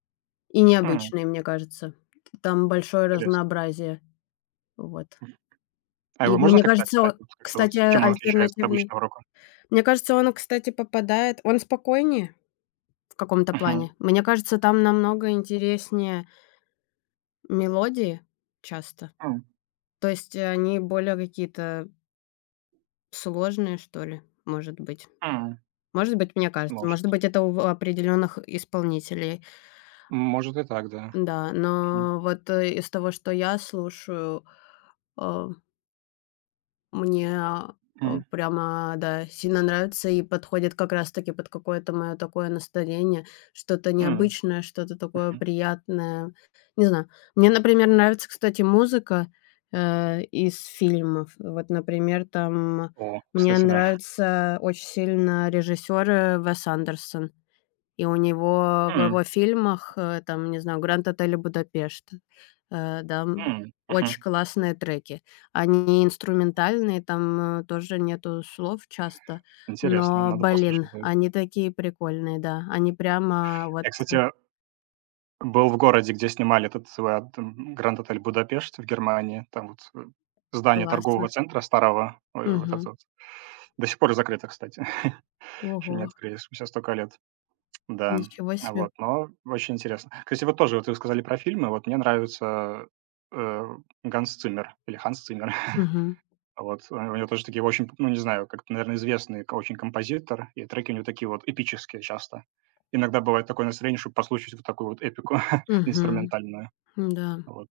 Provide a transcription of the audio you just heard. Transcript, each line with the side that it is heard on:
left: И
right: М.
left: необычный, мне кажется. Т там большое
right: Интересно.
left: разнообразие. Вот.
right: Мгм. А
left: И,
right: его можно
left: мне
right: как-то
left: кажется о
right: описать? Как-то, вот,
left: кстати,
right: чем он отличается от
left: альтернативный
right: обычного рока?
left: мне кажется, он, кстати, попадает он спокойнее в каком-то
right: Мгм.
left: плане. Мне кажется, там намного интереснее мелодии часто.
right: М.
left: То есть, они более какие-то сложные что ли, может быть.
right: М.
left: Может быть, мне кажется, может
right: Может.
left: быть, это у в определенных исполнителей.
right: Может, и так, да.
left: Да,
right: Мгм.
left: но вот из того, что я слушаю, а мне, а,
right: Мгм.
left: прямо, да, сильно нравится и подходит как раз таки под какое-то мое такое настроение, что-то
right: М.
left: необычное, что-то такое
right: Мгм.
left: приятное. Не знаю. Мне, например, нравится, кстати, музыка, э, из фильмов. Вот, например, там
right: О,
left: мне
right: кстати, да.
left: нравится очень сильно режиссёр Уэс Андерсон. И у него в
right: М.
left: его фильмах, э, там, не знаю, "Гранд Отель Будапешт", э, да, м,
right: М.
left: очень
right: Мгм.
left: классные треки. Они инструментальные, там, э, тоже нету слов часто,
right: Интересно,
left: но,
right: надо
left: блин,
right: послушать будет.
left: они такие прикольные! Да. Они прямо вот
right: Я, кстати, был в городе, где снимали этот вот "Гранд Отель Будапешт" в Германии. Там вот здание торгового
left: Классно.
right: центра старого, э, вот это
left: Мгм.
right: вот. До сих пор закрыто, кстати, еще не
left: Ого!
right: открыли, спустя столько лет. Да.
left: Ничего себе.
right: Вот, но очень интересно. Кстати, вот тоже, вот вы сказали про фильмы, вот мне нравится, э, Ганс Циммер или Ханс Циммер.
left: Мгм.
right: Вот, у него тоже такие очень, ну, не знаю, как, наверно, известный очень композитор, и треки у него такие вот эпические часто. Иногда бывает такое настроение, чтоб послушать вот такую вот эпику
left: Мгм.
right: инструментальную.
left: М-да.
right: Вот.